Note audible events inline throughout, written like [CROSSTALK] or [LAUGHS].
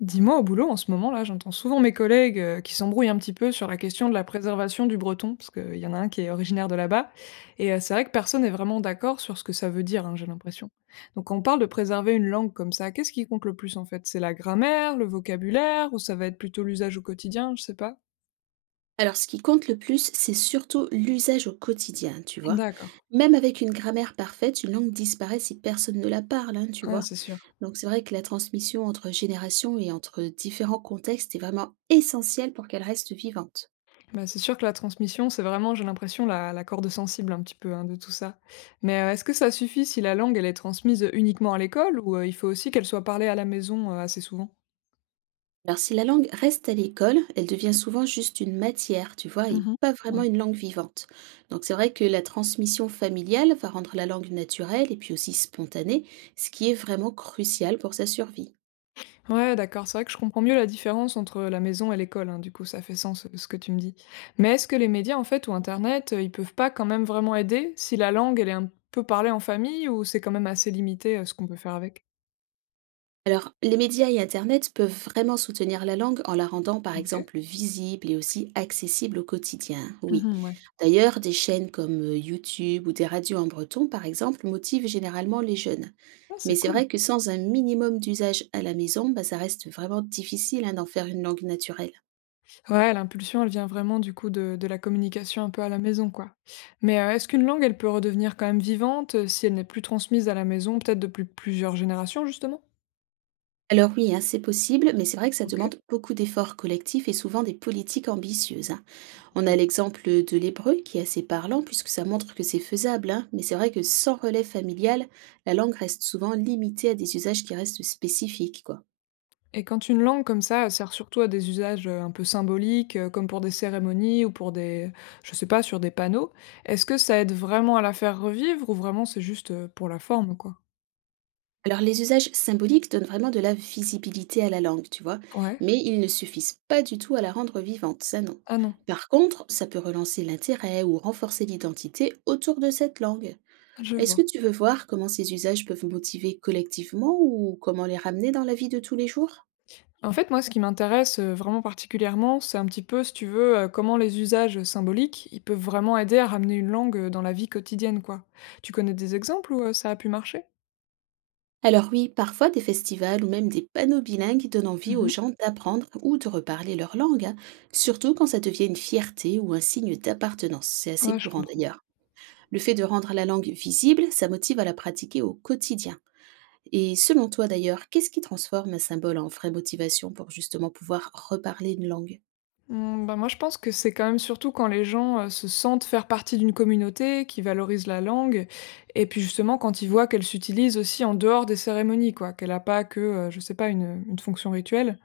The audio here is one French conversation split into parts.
Dis-moi, au boulot, en ce moment, là, j'entends souvent mes collègues qui s'embrouillent un petit peu sur la question de la préservation du breton, parce qu'il y en a un qui est originaire de là-bas, et c'est vrai que personne n'est vraiment d'accord sur ce que ça veut dire, hein, j'ai l'impression. Donc quand on parle de préserver une langue comme ça, qu'est-ce qui compte le plus en fait? C'est la grammaire, le vocabulaire, ou ça va être plutôt l'usage au quotidien, je sais pas. Alors, ce qui compte le plus, c'est surtout l'usage au quotidien, tu vois? D'accord. Même avec une grammaire parfaite, une langue disparaît si personne ne la parle, hein, tu Ah vois? c'est sûr. Donc, c'est vrai que la transmission entre générations et entre différents contextes est vraiment essentielle pour qu'elle reste vivante. Bah, c'est sûr que la transmission, c'est vraiment, j'ai l'impression, la corde sensible un petit peu hein, de tout ça. Mais est-ce que ça suffit si la langue, elle est transmise uniquement à l'école ou il faut aussi qu'elle soit parlée à la maison assez souvent? Alors, si la langue reste à l'école, elle devient souvent juste une matière, tu vois, et Mhm. pas vraiment Ouais. une langue vivante. Donc, c'est vrai que la transmission familiale va rendre la langue naturelle et puis aussi spontanée, ce qui est vraiment crucial pour sa survie. Ouais, d'accord. C'est vrai que je comprends mieux la différence entre la maison et l'école, hein. Du coup, ça fait sens ce que tu me dis. Mais est-ce que les médias, en fait, ou Internet, ils peuvent pas quand même vraiment aider si la langue, elle est un peu parlée en famille ou c'est quand même assez limité ce qu'on peut faire avec? Alors, les médias et Internet peuvent vraiment soutenir la langue en la rendant, par exemple, Ok. visible et aussi accessible au quotidien, oui. Mhm, ouais. D'ailleurs, des chaînes comme YouTube ou des radios en breton, par exemple, motivent généralement les jeunes. Ah, Mais c'est c'est cool. vrai que sans un minimum d'usage à la maison, bah, ça reste vraiment difficile, hein, d'en faire une langue naturelle. Ouais, l'impulsion, elle vient vraiment du coup de la communication un peu à la maison, quoi. Mais, est-ce qu'une langue, elle peut redevenir quand même vivante, si elle n'est plus transmise à la maison, peut-être depuis plusieurs générations, justement? Alors oui, hein, c'est possible, mais c'est vrai que ça OK, demande beaucoup d'efforts collectifs et souvent des politiques ambitieuses, hein. c'est On clair. a l'exemple de l'hébreu qui est assez parlant puisque ça montre que c'est faisable, hein, mais c'est vrai que sans relais familial, la langue reste souvent limitée à des usages qui restent spécifiques, quoi. Et quand une langue comme ça sert surtout à des usages, un peu symboliques, comme pour des cérémonies ou pour des, je sais pas, sur des panneaux, est-ce que ça aide vraiment à la faire revivre ou vraiment c'est juste, pour la forme, quoi? Alors les usages symboliques donnent vraiment de la visibilité à la langue, tu vois, Ouais. mais ils ne suffisent pas du tout à la rendre vivante, ça non. Ah non, Par contre, ça peut relancer l'intérêt ou renforcer l'identité autour de cette langue. je Est-ce que vois. tu veux voir comment ces usages peuvent motiver collectivement ou comment les ramener dans la vie de tous les jours? En fait, moi, ce qui m'intéresse, vraiment particulièrement, c'est un petit peu, si tu veux, comment les usages symboliques, ils peuvent vraiment aider à ramener une langue, dans la vie quotidienne, quoi. Tu connais des exemples où, ça a pu marcher? Alors oui, parfois des festivals ou même des panneaux bilingues donnent envie aux Mmh. gens d'apprendre ou de reparler leur langue, hein, surtout quand ça devient une fierté ou un signe d'appartenance. C'est assez Ouais, je courant comprends. d'ailleurs. Le fait de rendre la langue visible, ça motive à la pratiquer au quotidien. Et selon toi d'ailleurs, qu'est-ce qui transforme un symbole en vraie motivation pour justement pouvoir reparler une langue? Mmh, bah, moi, je pense que c'est quand même surtout quand les gens, se sentent faire partie d'une communauté qui valorise la langue, et puis, justement, quand ils voient qu'elle s'utilise aussi en dehors des cérémonies, quoi, qu'elle a pas que, je sais pas, une fonction rituelle.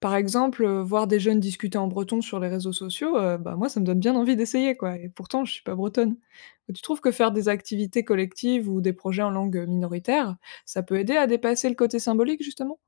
Par exemple, voir des jeunes discuter en breton sur les réseaux sociaux, bah, moi ça me donne bien envie d'essayer quoi, et pourtant je suis pas bretonne. Tu trouves que faire des activités collectives ou des projets en langue minoritaire, ça peut aider à dépasser le côté symbolique justement?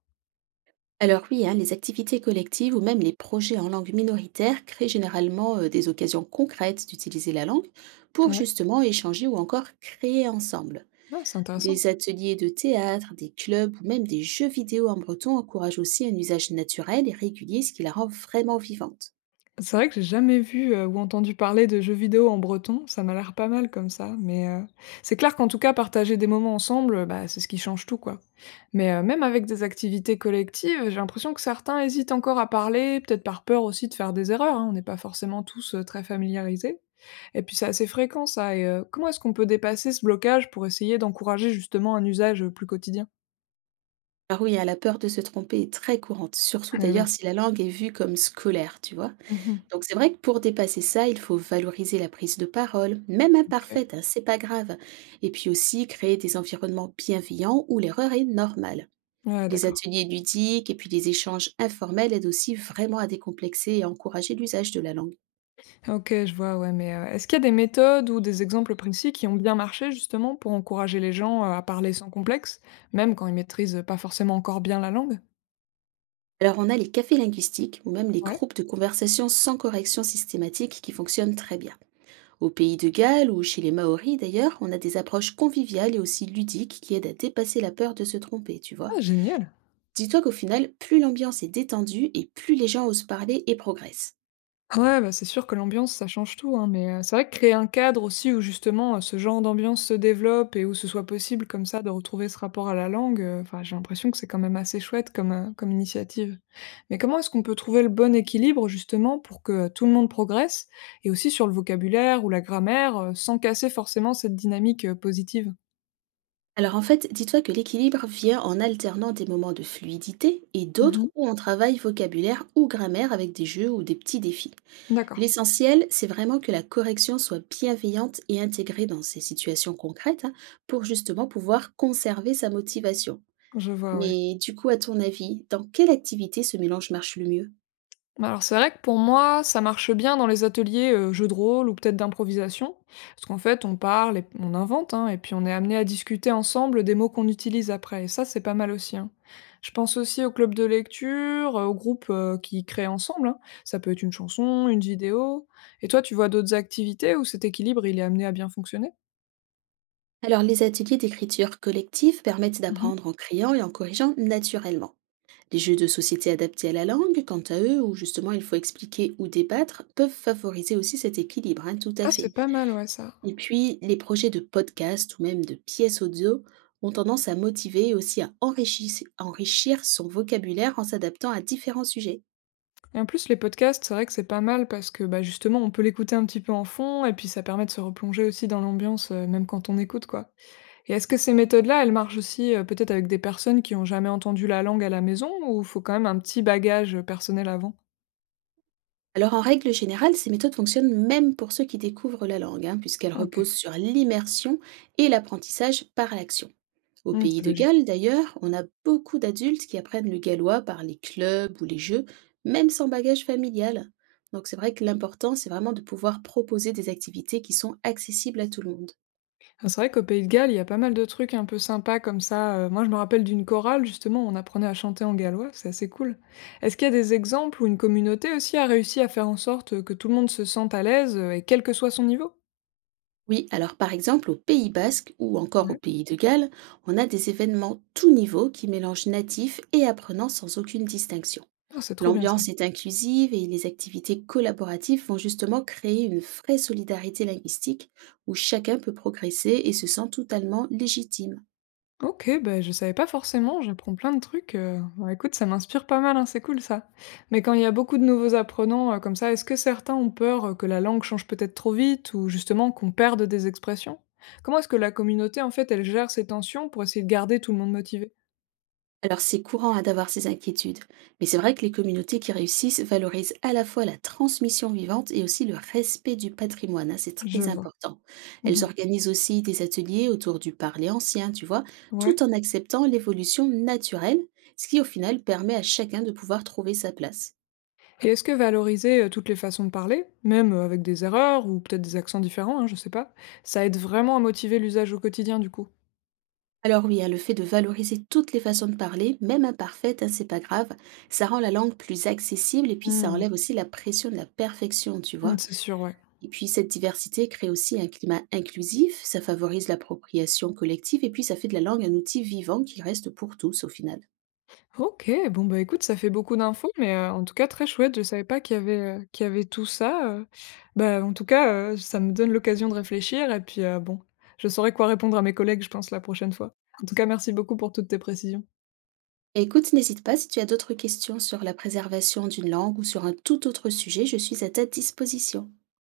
Alors oui, hein, les activités collectives ou même les projets en langue minoritaire créent généralement des occasions concrètes d'utiliser la langue pour Ouais, justement échanger ou encore créer ensemble. ah c'est intéressant. Des ateliers de théâtre, des clubs ou même des jeux vidéo en breton encouragent aussi un usage naturel et régulier, ce qui la rend vraiment vivante. C'est vrai que j'ai jamais vu, ou entendu parler de jeux vidéo en breton, ça m'a l'air pas mal comme ça, mais c'est clair qu'en tout cas partager des moments ensemble, bah, c'est ce qui change tout, quoi. Mais même avec des activités collectives, j'ai l'impression que certains hésitent encore à parler, peut-être par peur aussi de faire des erreurs, hein, on n'est pas forcément tous, très familiarisés. Et puis c'est assez fréquent ça, et comment est-ce qu'on peut dépasser ce blocage pour essayer d'encourager justement un usage, plus quotidien? Alors oui, hein, la peur de se tromper est très courante, surtout Eh d'ailleurs oui. si la langue est vue comme scolaire, tu vois. [LAUGHS] Mmh. Donc c'est vrai que pour dépasser ça, il faut valoriser la prise de parole, même OK. imparfaite, hein, c'est pas grave. Et puis aussi créer des environnements bienveillants où l'erreur est normale. Ouais, Les d'accord. ateliers ludiques et puis les échanges informels aident aussi vraiment à décomplexer et à encourager l'usage de la langue. OK, je vois, ouais, mais, est-ce qu'il y a des méthodes ou des exemples précis qui ont bien marché justement pour encourager les gens, à parler sans complexe, même quand ils maîtrisent pas forcément encore bien la langue? Alors on a les cafés linguistiques ou même les Ouais, groupes de conversation sans correction systématique qui fonctionnent très bien. Au pays de Galles ou chez les Maoris d'ailleurs, on a des approches conviviales et aussi ludiques qui aident à dépasser la peur de se tromper, tu vois. ah génial! Dis-toi qu'au final, plus l'ambiance est détendue et plus les gens osent parler et progressent. Ouais, bah, c'est sûr que l'ambiance, ça change tout, hein, mais c'est vrai que créer un cadre aussi où justement, ce genre d'ambiance se développe et où ce soit possible comme ça de retrouver ce rapport à la langue, enfin, j'ai l'impression que c'est quand même assez chouette comme, comme initiative. Mais comment est-ce qu'on peut trouver le bon équilibre justement pour que, tout le monde progresse et aussi sur le vocabulaire ou la grammaire, sans casser forcément cette dynamique, positive? Alors en fait, dis-toi que l'équilibre vient en alternant des moments de fluidité et d'autres Mmh. où on travaille vocabulaire ou grammaire avec des jeux ou des petits défis. D'accord, L'essentiel, c'est vraiment que la correction soit bienveillante et intégrée dans ces situations concrètes, hein, pour justement pouvoir conserver sa motivation. je vois, ouais. Mais du coup, à ton avis, dans quelle activité ce mélange marche le mieux? Bah alors c'est vrai que pour moi, ça marche bien dans les ateliers, jeux de rôle ou peut-être d'improvisation. Parce qu'en fait, on parle et on invente, hein, et puis on est amené à discuter ensemble des mots qu'on utilise après et ça, c'est pas mal aussi, hein. Je pense aussi au club de lecture, aux groupes, qui créent ensemble, hein. Ça peut être une chanson, une vidéo. Et toi, tu vois d'autres activités où cet équilibre, il est amené à bien fonctionner? Alors les ateliers d'écriture collective permettent Mmh. d'apprendre en criant et en corrigeant naturellement. Les jeux de société adaptés à la langue, quant à eux, où justement il faut expliquer ou débattre, peuvent favoriser aussi cet équilibre, hein, tout à Ah, fait. c'est pas mal, ouais, ça. Et puis, les projets de podcast ou même de pièces audio ont tendance à motiver et aussi à enrichir son vocabulaire en s'adaptant à différents sujets. Et en plus, les podcasts, c'est vrai que c'est pas mal parce que bah, justement, on peut l'écouter un petit peu en fond et puis ça permet de se replonger aussi dans l'ambiance, même quand on écoute, quoi. Et est-ce que ces méthodes-là, elles marchent aussi peut-être avec des personnes qui ont jamais entendu la langue à la maison ou faut quand même un petit bagage personnel avant? Alors en règle générale, ces méthodes fonctionnent même pour ceux qui découvrent la langue, hein, puisqu'elles Ok. reposent sur l'immersion et l'apprentissage par l'action. Au Hmm, pays c'est de logique. Galles, d'ailleurs, on a beaucoup d'adultes qui apprennent le gallois par les clubs ou les jeux, même sans bagage familial. Donc c'est vrai que l'important, c'est vraiment de pouvoir proposer des activités qui sont accessibles à tout le monde. Ah, c'est vrai qu'au Pays de Galles, il y a pas mal de trucs un peu sympas comme ça. Moi, je me rappelle d'une chorale, justement, où on apprenait à chanter en gallois, c'est assez cool. Est-ce qu'il y a des exemples où une communauté aussi a réussi à faire en sorte que tout le monde se sente à l'aise, et quel que soit son niveau? Oui, alors par exemple au Pays Basque ou encore au Ouais. Pays de Galles, on a des événements tout niveau qui mélangent natifs et apprenants sans aucune distinction. Oh, c'est trop bien ça. L'ambiance est inclusive et les activités collaboratives vont justement créer une vraie solidarité linguistique où chacun peut progresser et se sent totalement légitime. OK, ben je savais pas forcément, j'apprends plein de trucs, bah, écoute, ça m'inspire pas mal, hein, c'est cool ça. Mais quand il y a beaucoup de nouveaux apprenants, comme ça, est-ce que certains ont peur, que la langue change peut-être trop vite ou justement qu'on perde des expressions? Comment est-ce que la communauté, en fait, elle gère ces tensions pour essayer de garder tout le monde motivé? Alors c'est courant, hein, d'avoir ces inquiétudes, mais c'est vrai que les communautés qui réussissent valorisent à la fois la transmission vivante et aussi le respect du patrimoine, hein, c'est Je très vois. important. Elles Mmh. organisent aussi des ateliers autour du parler ancien, tu vois, Ouais. tout en acceptant l'évolution naturelle, ce qui au final permet à chacun de pouvoir trouver sa place. Et est-ce que valoriser, toutes les façons de parler, même, avec des erreurs ou peut-être des accents différents, hein, je sais pas, ça aide vraiment à motiver l'usage au quotidien du coup? Alors oui, hein, le fait de valoriser toutes les façons de parler, même imparfaites, hein, c'est pas grave, ça rend la langue plus accessible et puis ça Mmh. enlève aussi la pression de la perfection, tu vois. Mmh, c'est sûr, ouais. Et puis cette diversité crée aussi un climat inclusif, ça favorise l'appropriation collective et puis ça fait de la langue un outil vivant qui reste pour tous au final. OK, bon, bah, écoute, ça fait beaucoup d'infos, mais en tout cas très chouette. Je savais pas qu'il y avait, qu'il y avait tout ça. Bah, en tout cas, ça me donne l'occasion de réfléchir et puis, bon, je saurai quoi répondre à mes collègues, je pense, la prochaine fois. En tout cas, merci beaucoup pour toutes tes précisions. Et écoute, n'hésite pas si tu as d'autres questions sur la préservation d'une langue ou sur un tout autre sujet, je suis à ta disposition.